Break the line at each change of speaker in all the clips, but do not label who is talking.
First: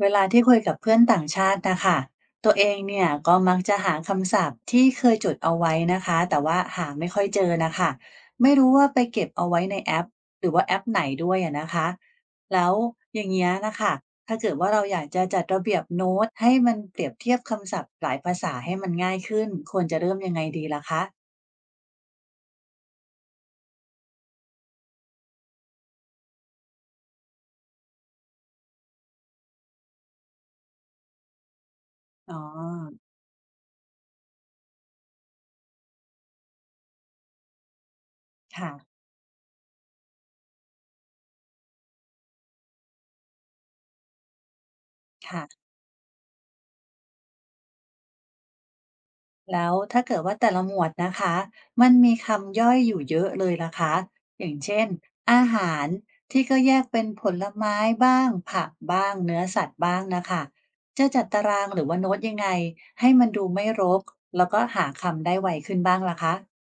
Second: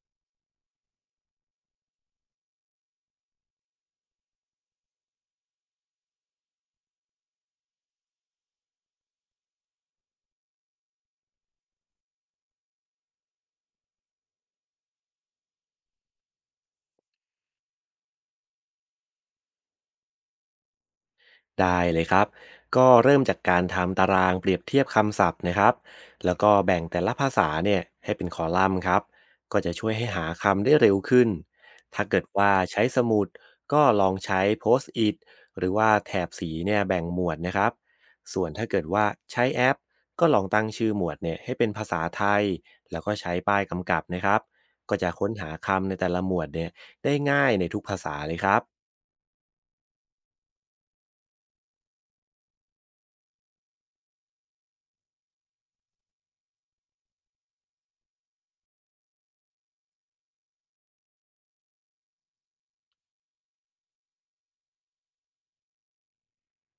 เวลาที่คุยกับเพื่อนต่างชาตินะคะตัวเองเนี่ยก็มักจะหาคำศัพท์ที่เคยจดเอาไว้นะคะแต่ว่าหาไม่ค่อยเจอนะคะไม่รู้ว่าไปเก็บเอาไว้ในแอปหรือว่าแอปไหนด้วยอะนะคะแล้วอย่างเงี้ยนะคะถ้าเกิดว่าเราอยากจะจัดระเบียบโน้ตให้มันเปรียบเทียบคำศัพท์หลายภาษาให้มันง่ายขึ้นควรจะเริ่มยังไงดีล่ะคะ
ได้เลยครับ ก็เริ่มจากการทำตารางเปรียบเทียบคำศัพท์นะครับ แล้วก็แบ่งแต่ละภาษาเนี่ยให้เป็นคอลัมน์ครับก็จะช่วยให้หาคำได้เร็วขึ้น ถ้าเกิด
อ๋อ
ว่าใช้สมุดก็ลองใช้ Post it หรือว่าแถบสีเนี่ยแบ่งหมวดนะครับส่วนถ้า
ค่ะ
เกิดว่าใช้แอปก็ลองตั้งชื่อหมวดเนี่ยให้เป็นภาษาไทย แล้วก็ใช้ป้ายกำกับนะครับก็จะค้น
ค่ะ
หาคำในแต่ละหมวดเนี่ยได้ง่ายในทุกภาษาเลยครับ
แล้วถ้าเกิดว่าแต่ละหมวดนะคะ มันมีคำย่อยอยู่เยอะเลยล่ะคะ อย่างเช่นอาหารที่ก็แยกเป็นผลไม้บ้างผักบ้างเนื้อสัตว์บ้างนะคะจะจัดตารางหรือว่าโน้ตยังไงให้มันดูไม่รกแล้วก็หาคำได้ไวขึ้นบ้างล่ะคะ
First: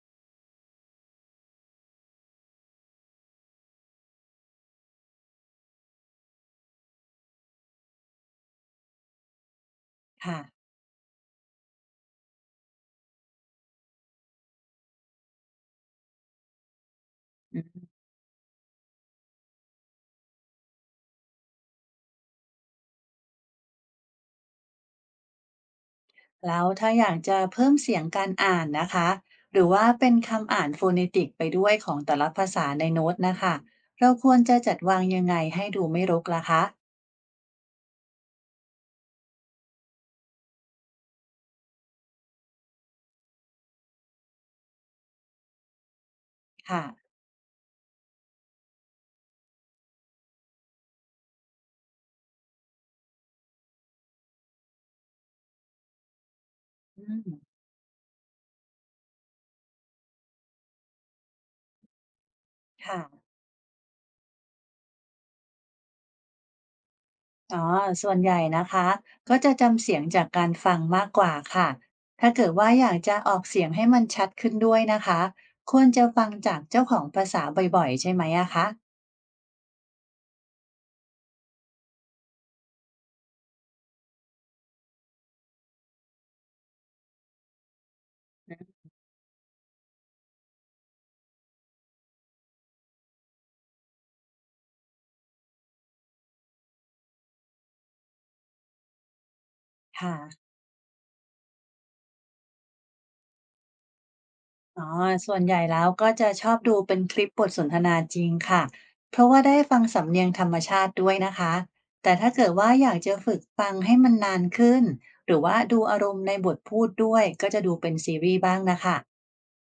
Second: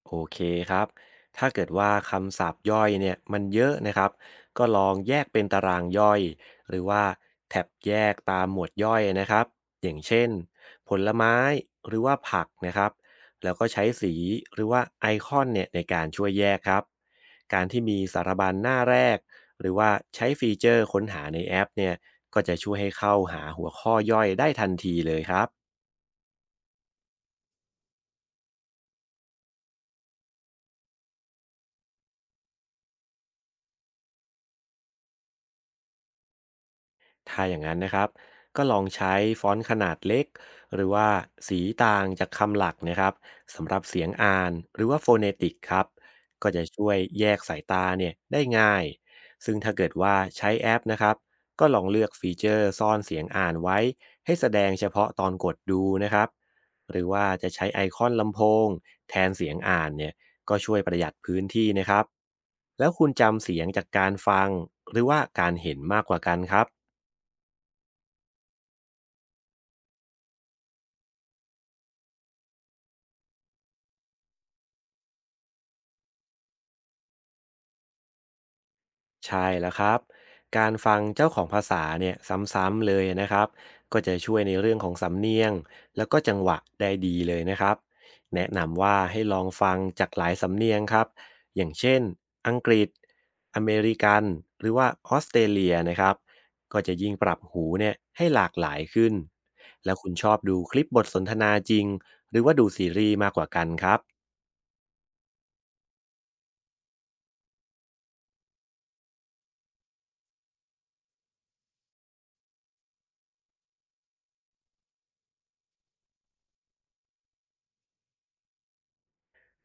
โอเคครับถ้าเกิดว่าคำศัพท์ย่อยเนี่ยมันเยอะนะครับก็ลองแยกเป็นตารางย่อยหรือว่าแท็บแยกตามหมวดย่อยนะครับอย่างเช่น
ค่ะ
ผลไม้หรือว่าผักนะครับแล้วก็ใช้สีหรือว่าไอคอนเนี่ยในการช่วยแยกครับ
อื
การที่
ม
มีสารบัญหน้าแรกหรือว่าใช้ฟีเจอร์ค้นหาในแอปเนี่ยก็จะช่วยให้เข้าหาหัวข้อย่อยได้ทันทีเลยครับ
แล้วถ้าอยากจะเพิ่มเสียงการอ่านนะคะหรือว่าเป็นคำอ่านฟ o น e ติกไปด้วยของแต่ละภาษาในโน้ตนะคะเราควรจะจัดวางยังไงให้ดูไม่รกล่ะคะ
ถ้าอย่างนั้นนะครับก็ลองใช้ฟอนต์ขนาดเล็กหรือว่าสีต่างจากคำหลักนะครับสำหรับเสียงอ่านหรือว่าโฟเนติกครับก็จะ
ค่ะ
ช่วยแยกสายตาเนี่ยได้ง่ายซึ่งถ้าเกิดว่าใช้แอปนะครับก็ลองเลือกฟีเจอร์ซ่อนเสียงอ่านไว้ให้แสดงเฉพาะตอนกดดูนะครับหรื
อื
อว่า
ม
จะใช้ไอคอนลำโพงแทนเสียงอ่านเนี่ยก็ช่วยประหยัดพื้นที่นะครับแล้ว
ค่ะ
คุณจำเสียงจากการฟังหรือว่าการเห็นมากกว่ากันครับ
อ๋อ ส่วนใหญ่นะคะ ก็จะจำเสียงจากการฟังมากกว่าค่ะ ถ้าเกิดว่าอยากจะออกเสียงให้มันชัดขึ้นด้วยนะคะควรจะฟังจากเจ้าของภาษาบ่อยๆใช่ไหมอะคะ
ใช่แล้วครับการฟังเจ้าของภาษาเนี่ยซ้ำๆเลยนะครับก็จะช่วยในเรื่องของสำเนียงแล้วก็จังหวะได้ดีเลยนะครับแนะนำว่าให้ลองฟังจากหลายสำเนียงครับอย่างเช่นอังกฤษอเมริกันหรือว่าออสเตรเลียนะครับก็จะยิ่งปรับหูเนี่ยให้หลากหลายขึ้นแล้วคุณ
ค่ะ
ชอบดูคลิปบทสนทนาจริงหรือว่าดูซีรีส์มากกว่ากันครับ
อ๋อ ส่วนใหญ่แล้วก็จะชอบดูเป็นคลิปบทสนทนาจริงค่ะ เพราะว่าได้ฟังสำเนียงธรรมชาติด้วยนะคะ แต่ถ้าเกิดว่าอยากจะฝึกฟังให้มันนานขึ้นหรือว่าดูอารมณ์ในบทพูดด้วยก็จะดูเป็นซีรีส์บ้างนะคะ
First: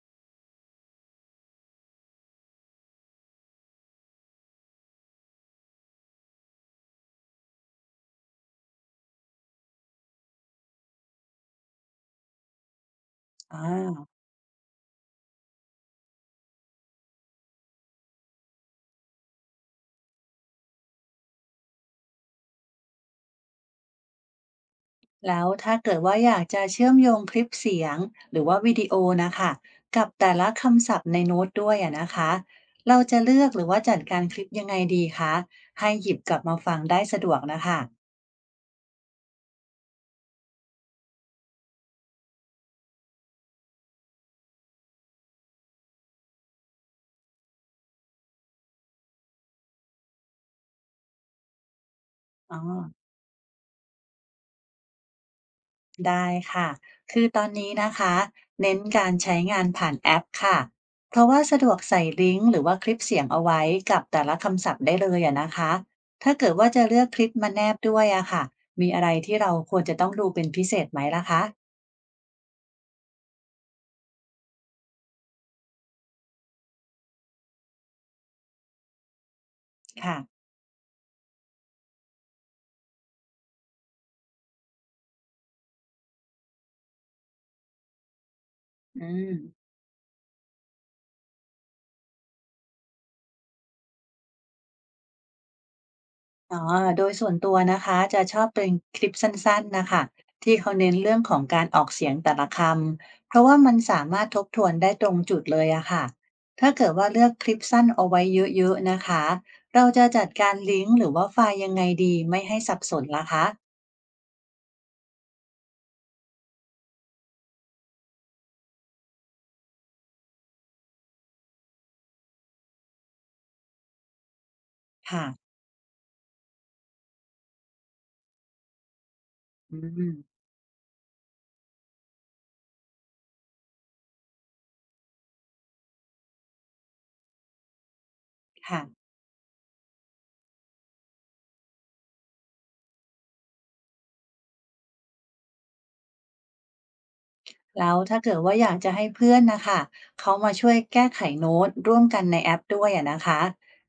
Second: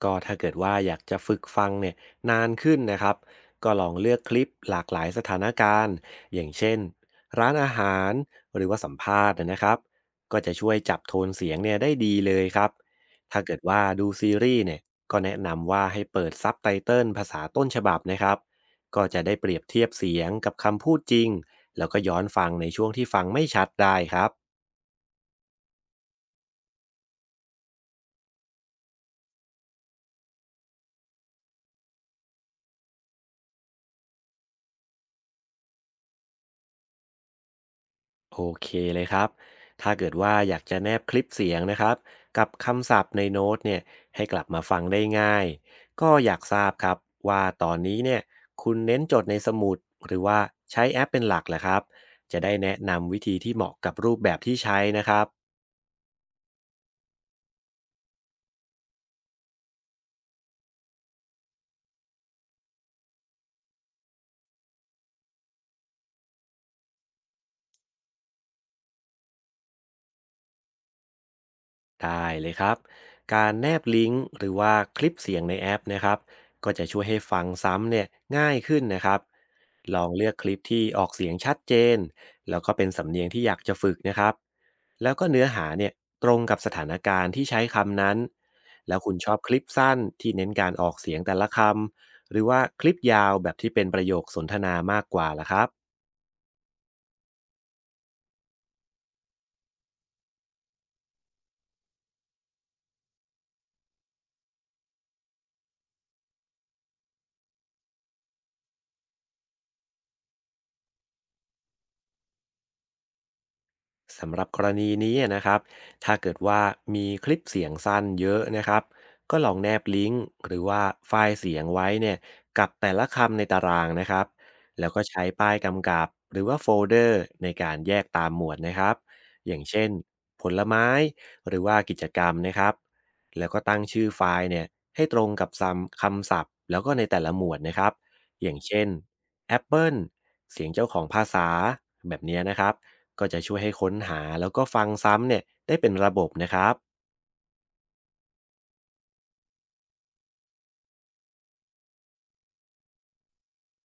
ก็ถ้าเกิดว่าอยากจะฝึกฟังเนี่ยนานขึ้นนะครับก็ลองเลือกคลิปหลากหลายสถานการณ์อย่างเช่นร้านอาหารหรือว่าสัมภาษณ์นะครับก็จะช่วยจับโทนเสียงเนี่ยได้ดีเลยครับถ้าเกิ
อ่
ดว่าดู
า
ซีรีส์เนี่ยก็แนะนำว่าให้เปิดซับไตเติลภาษาต้นฉบับนะครับก็จะได้เปรียบเทียบเสียงกับคำพูดจริงแล้วก็ย้อนฟังในช่วงที่ฟังไม่ชัดได้ครับ
แล้วถ้าเกิดว่าอยากจะเชื่อมโยงคลิปเสียงหรือว่าวิดีโอนะคะกับแต่ละคำศัพท์ในโน้ตด้วยอะนะคะเราจะเลือกหรือว่าจัดการคลิปยังไงดีคะให้หยิบกลับมาฟังได้สะดวกนะคะ
โอเคเลยครับ ถ้าเกิดว่าอยากจะแนบคลิปเสียงนะครับกับคำศัพท์ในโน้ตเนี่ยให้กลับมาฟังได้ง่ายก็อยากทราบครับว่าตอนนี้เนี่ยคุณเน้นจดในสมุดหรือว่าใช้แอปเป็นหลักแหละครับจะได้
อ๋อ
แนะนำวิธีที่เหมาะกับรูปแบบที่ใช้นะครับ
ได้ค่ะคือตอนนี้นะคะเน้นการใช้งานผ่านแอปค่ะเพราะว่าสะดวกใส่ลิงก์หรือว่าคลิปเสียงเอาไว้กับแต่ละคำศัพท์ได้เลยอะนะคะถ้าเกิดว่าจะเลือกคลิปมาแนบด้วยอะค่ะมีอะไรที่เราควรจะต้องดูเป็นพิเศษไหมล่ะคะ
ได้เลยครับการแนบลิงก์หรือว่าคลิปเสียงในแอปนะครับก็จะช่วยให้ฟังซ้ำเนี่ยง่ายขึ้นนะครับลอง
ค่ะ
เลือกคลิปที่ออกเสียงชัดเจนแล้วก็เป็นสำเนียงที่อยากจะฝึกนะครับ แล้วก็เนื้อหาเนี่ยตรงกับสถานการณ์ที่ใช้คำนั้นแล้ว
อื
คุณชอ
ม
บคลิปสั้นที่เน้นการออกเสียงแต่ละคำหรือว่าคลิปยาวแบบที่เป็นประโยคสนทนามากกว่าล่ะครับ
อ๋อโดยส่วนตัวนะคะจะชอบเป็นคลิปสั้นๆนะคะที่เขาเน้นเรื่องของการออกเสียงแต่ละคำเพราะว่ามันสามารถทบทวนได้ตรงจุดเลยอะค่ะถ้าเกิดว่าเลือกคลิปสั้นเอาไว้เยอะๆนะคะเราจะจัดการลิงก์หรือว่าไฟล์ยังไงดีไม่ให้สับสนล่ะคะ
สำหรับกรณีนี้นะครับถ้าเกิดว่ามีคลิปเสียงสั้นเยอะนะครับก็ลองแนบลิงก์หรือว่าไฟล์เสียงไว้เนี่ยกับแต่ละคำในตารางนะครับแล้วก็ใช้
ค่ะ
ป้ายกำกับหรือว่าโฟลเดอร์ในการแยกตามหมวดนะครับอย่าง
อื
เช่น
ม
ผลไม้หรือว่ากิจกรรมนะครับแล้วก็ตั้งชื่อไฟล์เนี่ยให้ตรงกับซ้ำคำศัพท์แล้วก็ในแต่ละหมวดนะครับอย่าง
ค่ะ
เช่น Apple เสียงเจ้าของภาษาแบบเนี้ยนะครับ ก็จะช่วยให้ค้นหาแล้วก็ฟังซ้ำเนี่ยได้เป็นระบบนะครับ
แล้วถ้าเกิดว่าอยากจะให้เพื่อนนะคะเขามาช่วยแก้ไขโน้ตร่วมกันในแอปด้วยอะนะคะ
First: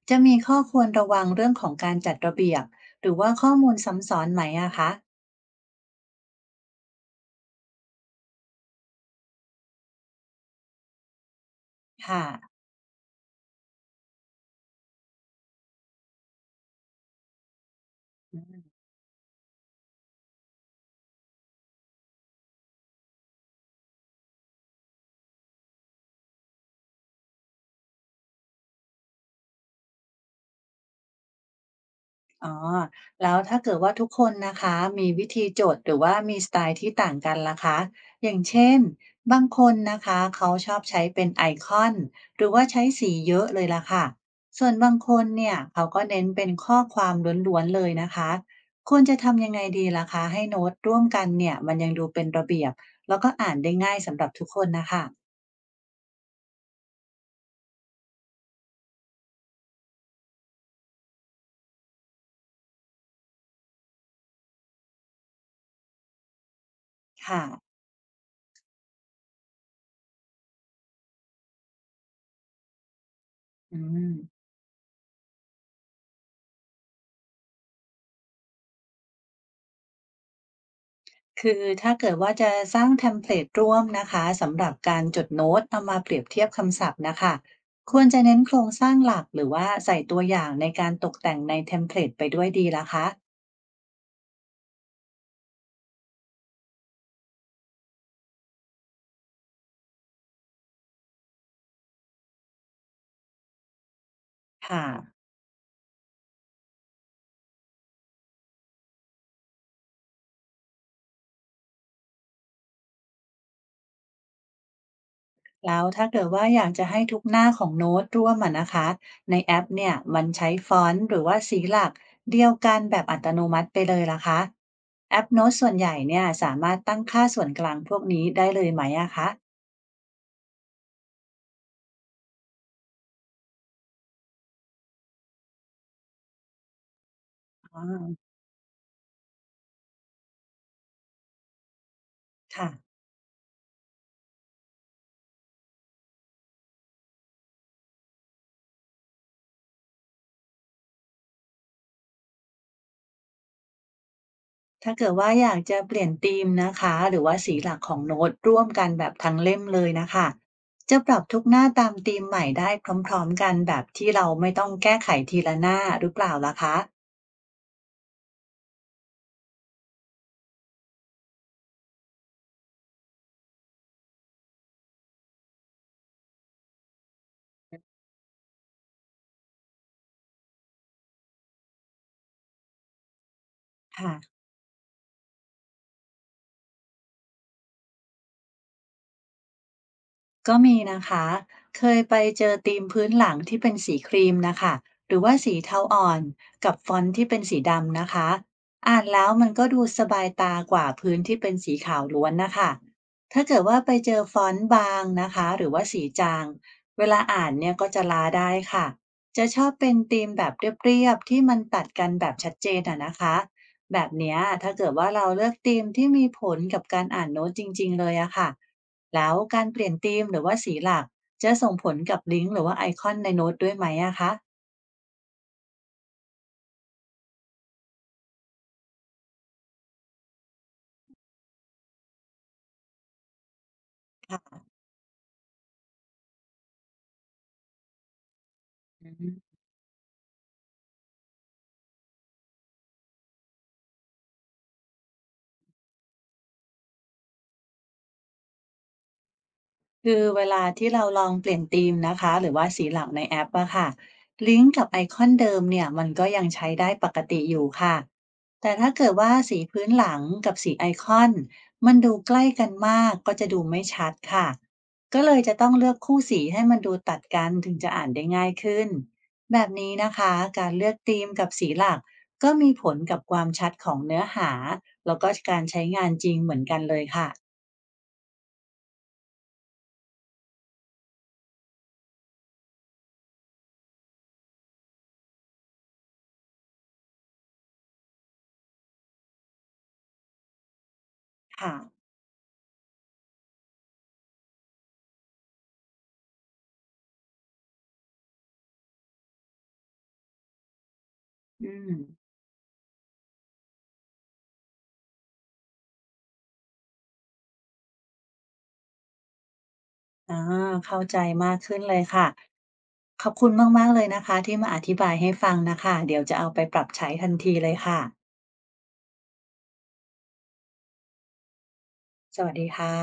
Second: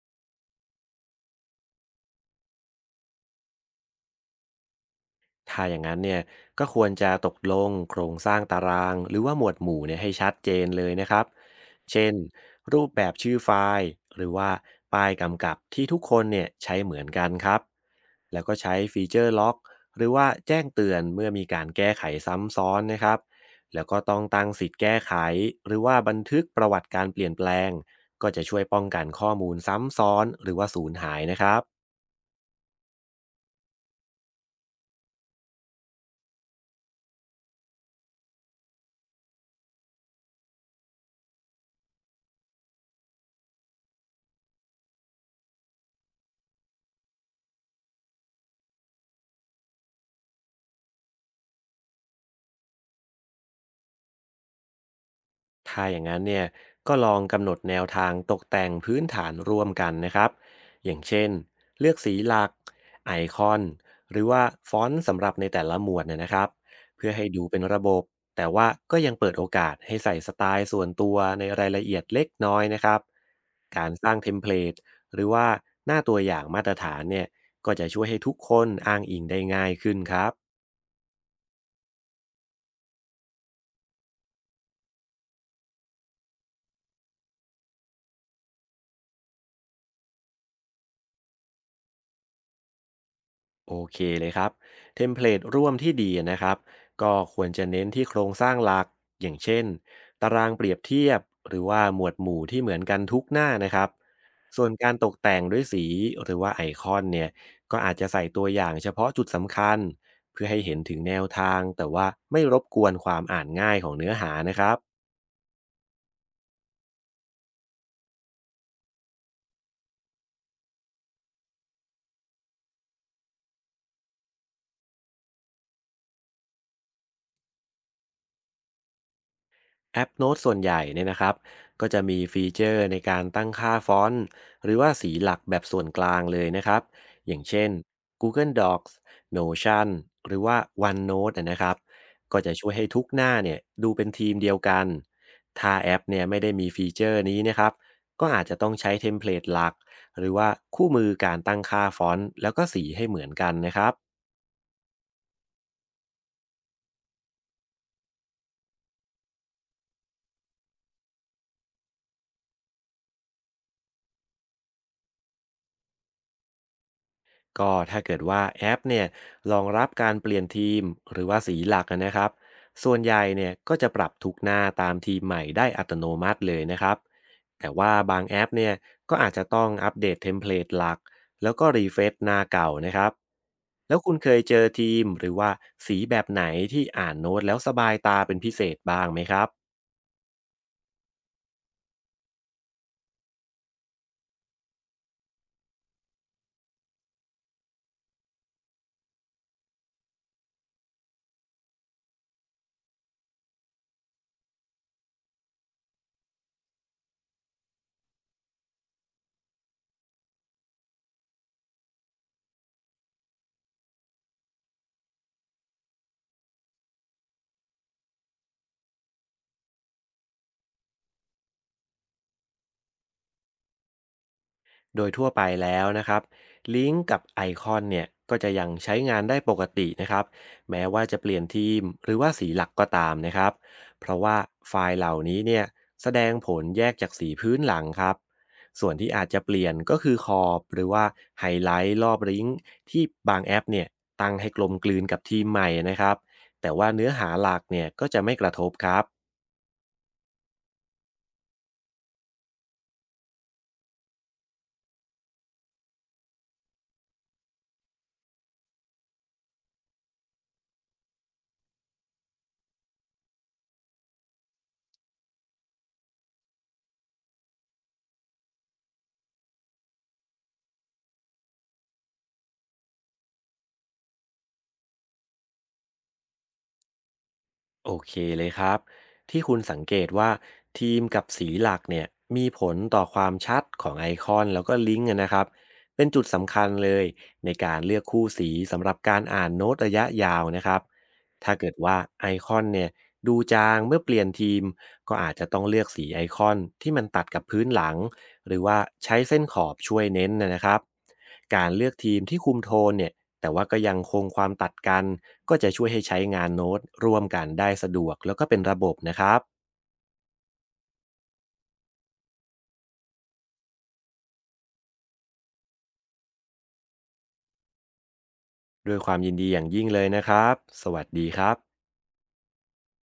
จะมีข้อควรระวังเรื่องของการจัดระเบียบหรือว่าข้อมูลซ้ำซ้อนไหมอะคะ
ถ้าอย่างนั้นเนี่ยก็ควรจะตกลงโครงสร้างตารางหรือว่าหมวดหมู่เนี่ยให้ชัดเจนเลยนะครับเช่น
ค่
รูปแบบชื่อไฟล์หรือว่าป้ายกำกับที่ทุกคนเนี่ยใช้เหมือนกันครับแล้
ะ
วก็ใช้ฟีเจอร์ล็อกหรือว่าแจ้งเตือนเมื่อมีการแก้ไขซ้ำซ้อนนะครับแล้วก็ต้องตั้งสิทธิ์แก้ไขหรือว่าบันทึกประวัติการเปลี่ยนแปลงก็จะช่วยป้องกันข้อมูลซ้ำซ้อนหรือว่าสูญหายนะครับ
อ๋อแล้วถ้าเกิดว่าทุกคนนะคะมีวิธีจดหรือว่ามีสไตล์ที่ต่างกันล่ะคะอย่างเช่นบางคนนะคะเขาชอบใช้เป็นไอคอนหรือว่าใช้สีเยอะเลยล่ะค่ะส่วนบางคนเนี่ยเขาก็เน้นเป็นข้อความล้วนๆเลยนะคะควรจะทำยังไงดีล่ะคะให้โน้ตร่วมกันเนี่ยมันยังดูเป็นระเบียบแล้วก็อ่านได้ง่ายสำหรับทุกคนนะคะ
ถ้าอย่างนั้นเนี่ยก็ลองกำหนดแนวทางตกแต่งพื้นฐานร่วมกันนะครับอย่างเช่นเลือกสีหลักไอคอนหรือว่าฟอนต์สำหรับในแต่ละหมวดเนี่ยนะครับเพื่อให้
ค่ะ
ดูเป็นระบบแต่ว่าก็ยังเปิดโอกาสให้ใส่สไตล์ส่วนตัวในรายละเอียดเล็กน้อยนะครับ
อื
การส
ม
ร้างเทมเพลตหรือว่าหน้าตัวอย่างมาตรฐานเนี่ยก็จะช่วยให้ทุกคนอ้างอิงได้ง่ายขึ้นครับ
คือถ้าเกิดว่าจะสร้างเทมเพลตร่วมนะคะสำหรับการจดโน้ตเอามาเปรียบเทียบคำศัพท์นะคะควรจะเน้นโครงสร้างหลักหรือว่าใส่ตัวอย่างในการตกแต่งในเทมเพลตไปด้วยดีละคะ
โอเคเลยครับเทมเพลตร่วมที่ดีนะครับก็ควรจะเน้นที่โครงสร้างหลักอย่างเช่นตารางเปรียบเทียบหรือว่าหมวดหมู่ที่เหมือนกันทุกหน้านะครับส่วน
ค่ะ
การตกแต่งด้วยสีหรือว่าไอคอนเนี่ยก็อาจจะใส่ตัวอย่างเฉพาะจุดสำคัญเพื่อให้เห็นถึงแนวทางแต่ว่าไม่รบกวนความอ่านง่ายของเนื้อหานะครับ
แล้วถ้าเกิดว่าอยากจะให้ทุกหน้าของโน้ตร่วมอะนะคะในแอปเนี่ยมันใช้ฟอนต์หรือว่าสีหลักเดียวกันแบบอัตโนมัติไปเลยละคะแอปโน้ตส่วนใหญ่เนี่ยสามารถตั้งค่าส่วนกลางพวกนี้ได้เลยไหมอะคะ
แอปโน้ตส่วนใหญ่เนี่ยนะครับก็จะมีฟีเจอร์ในการตั้งค่าฟอนต์หรือว่าสีหลักแบบส่วนกลางเลยนะครับอย่างเช่น
อา
Google Docs Notion หรือว่า OneNote อะนะครับก็จะช่
ค่ะ
วยให้ทุกหน้าเนี่ยดูเป็นทีมเดียวกันถ้าแอปเนี่ยไม่ได้มีฟีเจอร์นี้นะครับก็อาจจะต้องใช้เทมเพลตหลักหรือว่าคู่มือการตั้งค่าฟอนต์แล้วก็สีให้เหมือนกันนะครับ
ถ้าเกิดว่าอยากจะเปลี่ยนธีมนะคะหรือว่าสีหลักของโน้ตร่วมกันแบบทั้งเล่มเลยนะคะจะปรับทุกหน้าตามธีมใหม่ได้พร้อมๆกันแบบที่เราไม่ต้องแก้ไขทีละหน้าหรือเปล่าล่ะคะ
ก็ถ้าเกิดว่าแอปเนี่ยรองรับการเปลี่ยนทีมหรือว่าสีหลักนะครับส่วนใหญ่เนี่ยก็จะปรับทุกหน้าตามทีมใหม่ได้อัตโนมัติเลยนะครับแต่ว่าบางแอปเนี่ยก็อาจจะต้องอัปเดตเทมเพลตหลักแล้วก็รีเฟซหน้าเก่านะครับแล้วคุ
ค่ะ
ณเคยเจอทีมหรือว่าสีแบบไหนที่อ่านโน้ตแล้วสบายตาเป็นพิเศษบ้างไหมครับ
ก็มีนะคะ เคยไปเจอธีมพื้นหลังที่เป็นสีครีมนะคะ หรือว่าสีเทาอ่อนกับฟอนต์ที่เป็นสีดำนะคะ อ่านแล้วมันก็ดูสบายตากว่าพื้นที่เป็นสีขาวล้วนนะคะ ถ้าเกิดว่าไปเจอฟอนต์บางนะคะหรือว่าสีจางเวลาอ่านเนี่ยก็จะลาได้ค่ะ จะชอบเป็นธีมแบบเรียบๆที่มันตัดกันแบบชัดเจนอะนะคะ แบบเนี้ยถ้าเกิดว่าเราเลือกธีมที่มีผลกับการอ่านโน้ตจริงๆเลยอะค่ะแล้วการเปลี่ยนธีมหรือว่าสีหลักจะส่งผลกับลิงก์หรือว่าไอคอนในโน้ตด้วยไหมอะคะ
โดยทั่วไปแล้วนะครับลิงก์กับไอคอนเนี่ยก็จะยังใช้งานได้ปกตินะครับแม้ว่าจะเปลี่ยนทีมหรือว่าสีหลักก็ตามนะครับเพราะว่า
ค่ะ
ไฟล์เหล่านี้เนี่ยแสดงผลแยกจากสีพื้นหลังครับส่วน
อื
ที่อาจจะเป
ม
ลี่ยนก็คือขอบหรือว่าไฮไลท์รอบลิงก์ที่บางแอปเนี่ยตั้งให้กลมกลืนกับทีมใหม่นะครับแต่ว่าเนื้อหาหลักเนี่ยก็จะไม่กระทบครับ
คือเวลาที่เราลองเปลี่ยนธีมนะคะหรือว่าสีหลักในแอปอะค่ะลิงก์กับไอคอนเดิมเนี่ยมันก็ยังใช้ได้ปกติอยู่ค่ะแต่ถ้าเกิดว่าสีพื้นหลังกับสีไอคอนมันดูใกล้กันมากก็จะดูไม่ชัดค่ะก็เลยจะต้องเลือกคู่สีให้มันดูตัดกันถึงจะอ่านได้ง่ายขึ้นแบบนี้นะคะการเลือกธีมกับสีหลักก็มีผลกับความชัดของเนื้อหาแล้วก็การใช้งานจริงเหมือนกันเลยค่ะ
โอเคเลยครับที่คุณสังเกตว่าทีมกับสีหลักเนี่ยมีผลต่อความชัดของไอคอนแล้วก็ลิงก์อะนะครับเป็นจุดสำคัญเลยในการเลือกคู่สีสำหรับการอ่านโน้ตระยะยาวนะครับถ้าเกิ
ค่ะ
ดว่าไอคอนเนี่ยดูจางเมื่อเปลี่ยนทีมก็อาจจะต้องเลือกสีไอคอนที่มันตัดกับพื้นหลังหรือว่าใช้เส้นขอบช่วยเน้นนะครับกา
อื
รเลือ
ม
กทีมที่คุมโทนเนี่ย แต่ว่าก็ยังคงความตัดกันก็จะช่วยให้ใช้งานโน้ตร่วมกันได้สะดวกแล้วก็เป็นระบบนะครับ
อาเข้าใจมากขึ้นเลยค่ะขอบคุณมากๆเลยนะคะที่มาอธิบายให้ฟังนะคะเดี๋ยวจะเอาไปปรับใช้ทันทีเลยค่ะ
ด้วยความยินดีอย่างยิ่งเลยนะครับสวัสดีครับ
สวัสดีค่ะ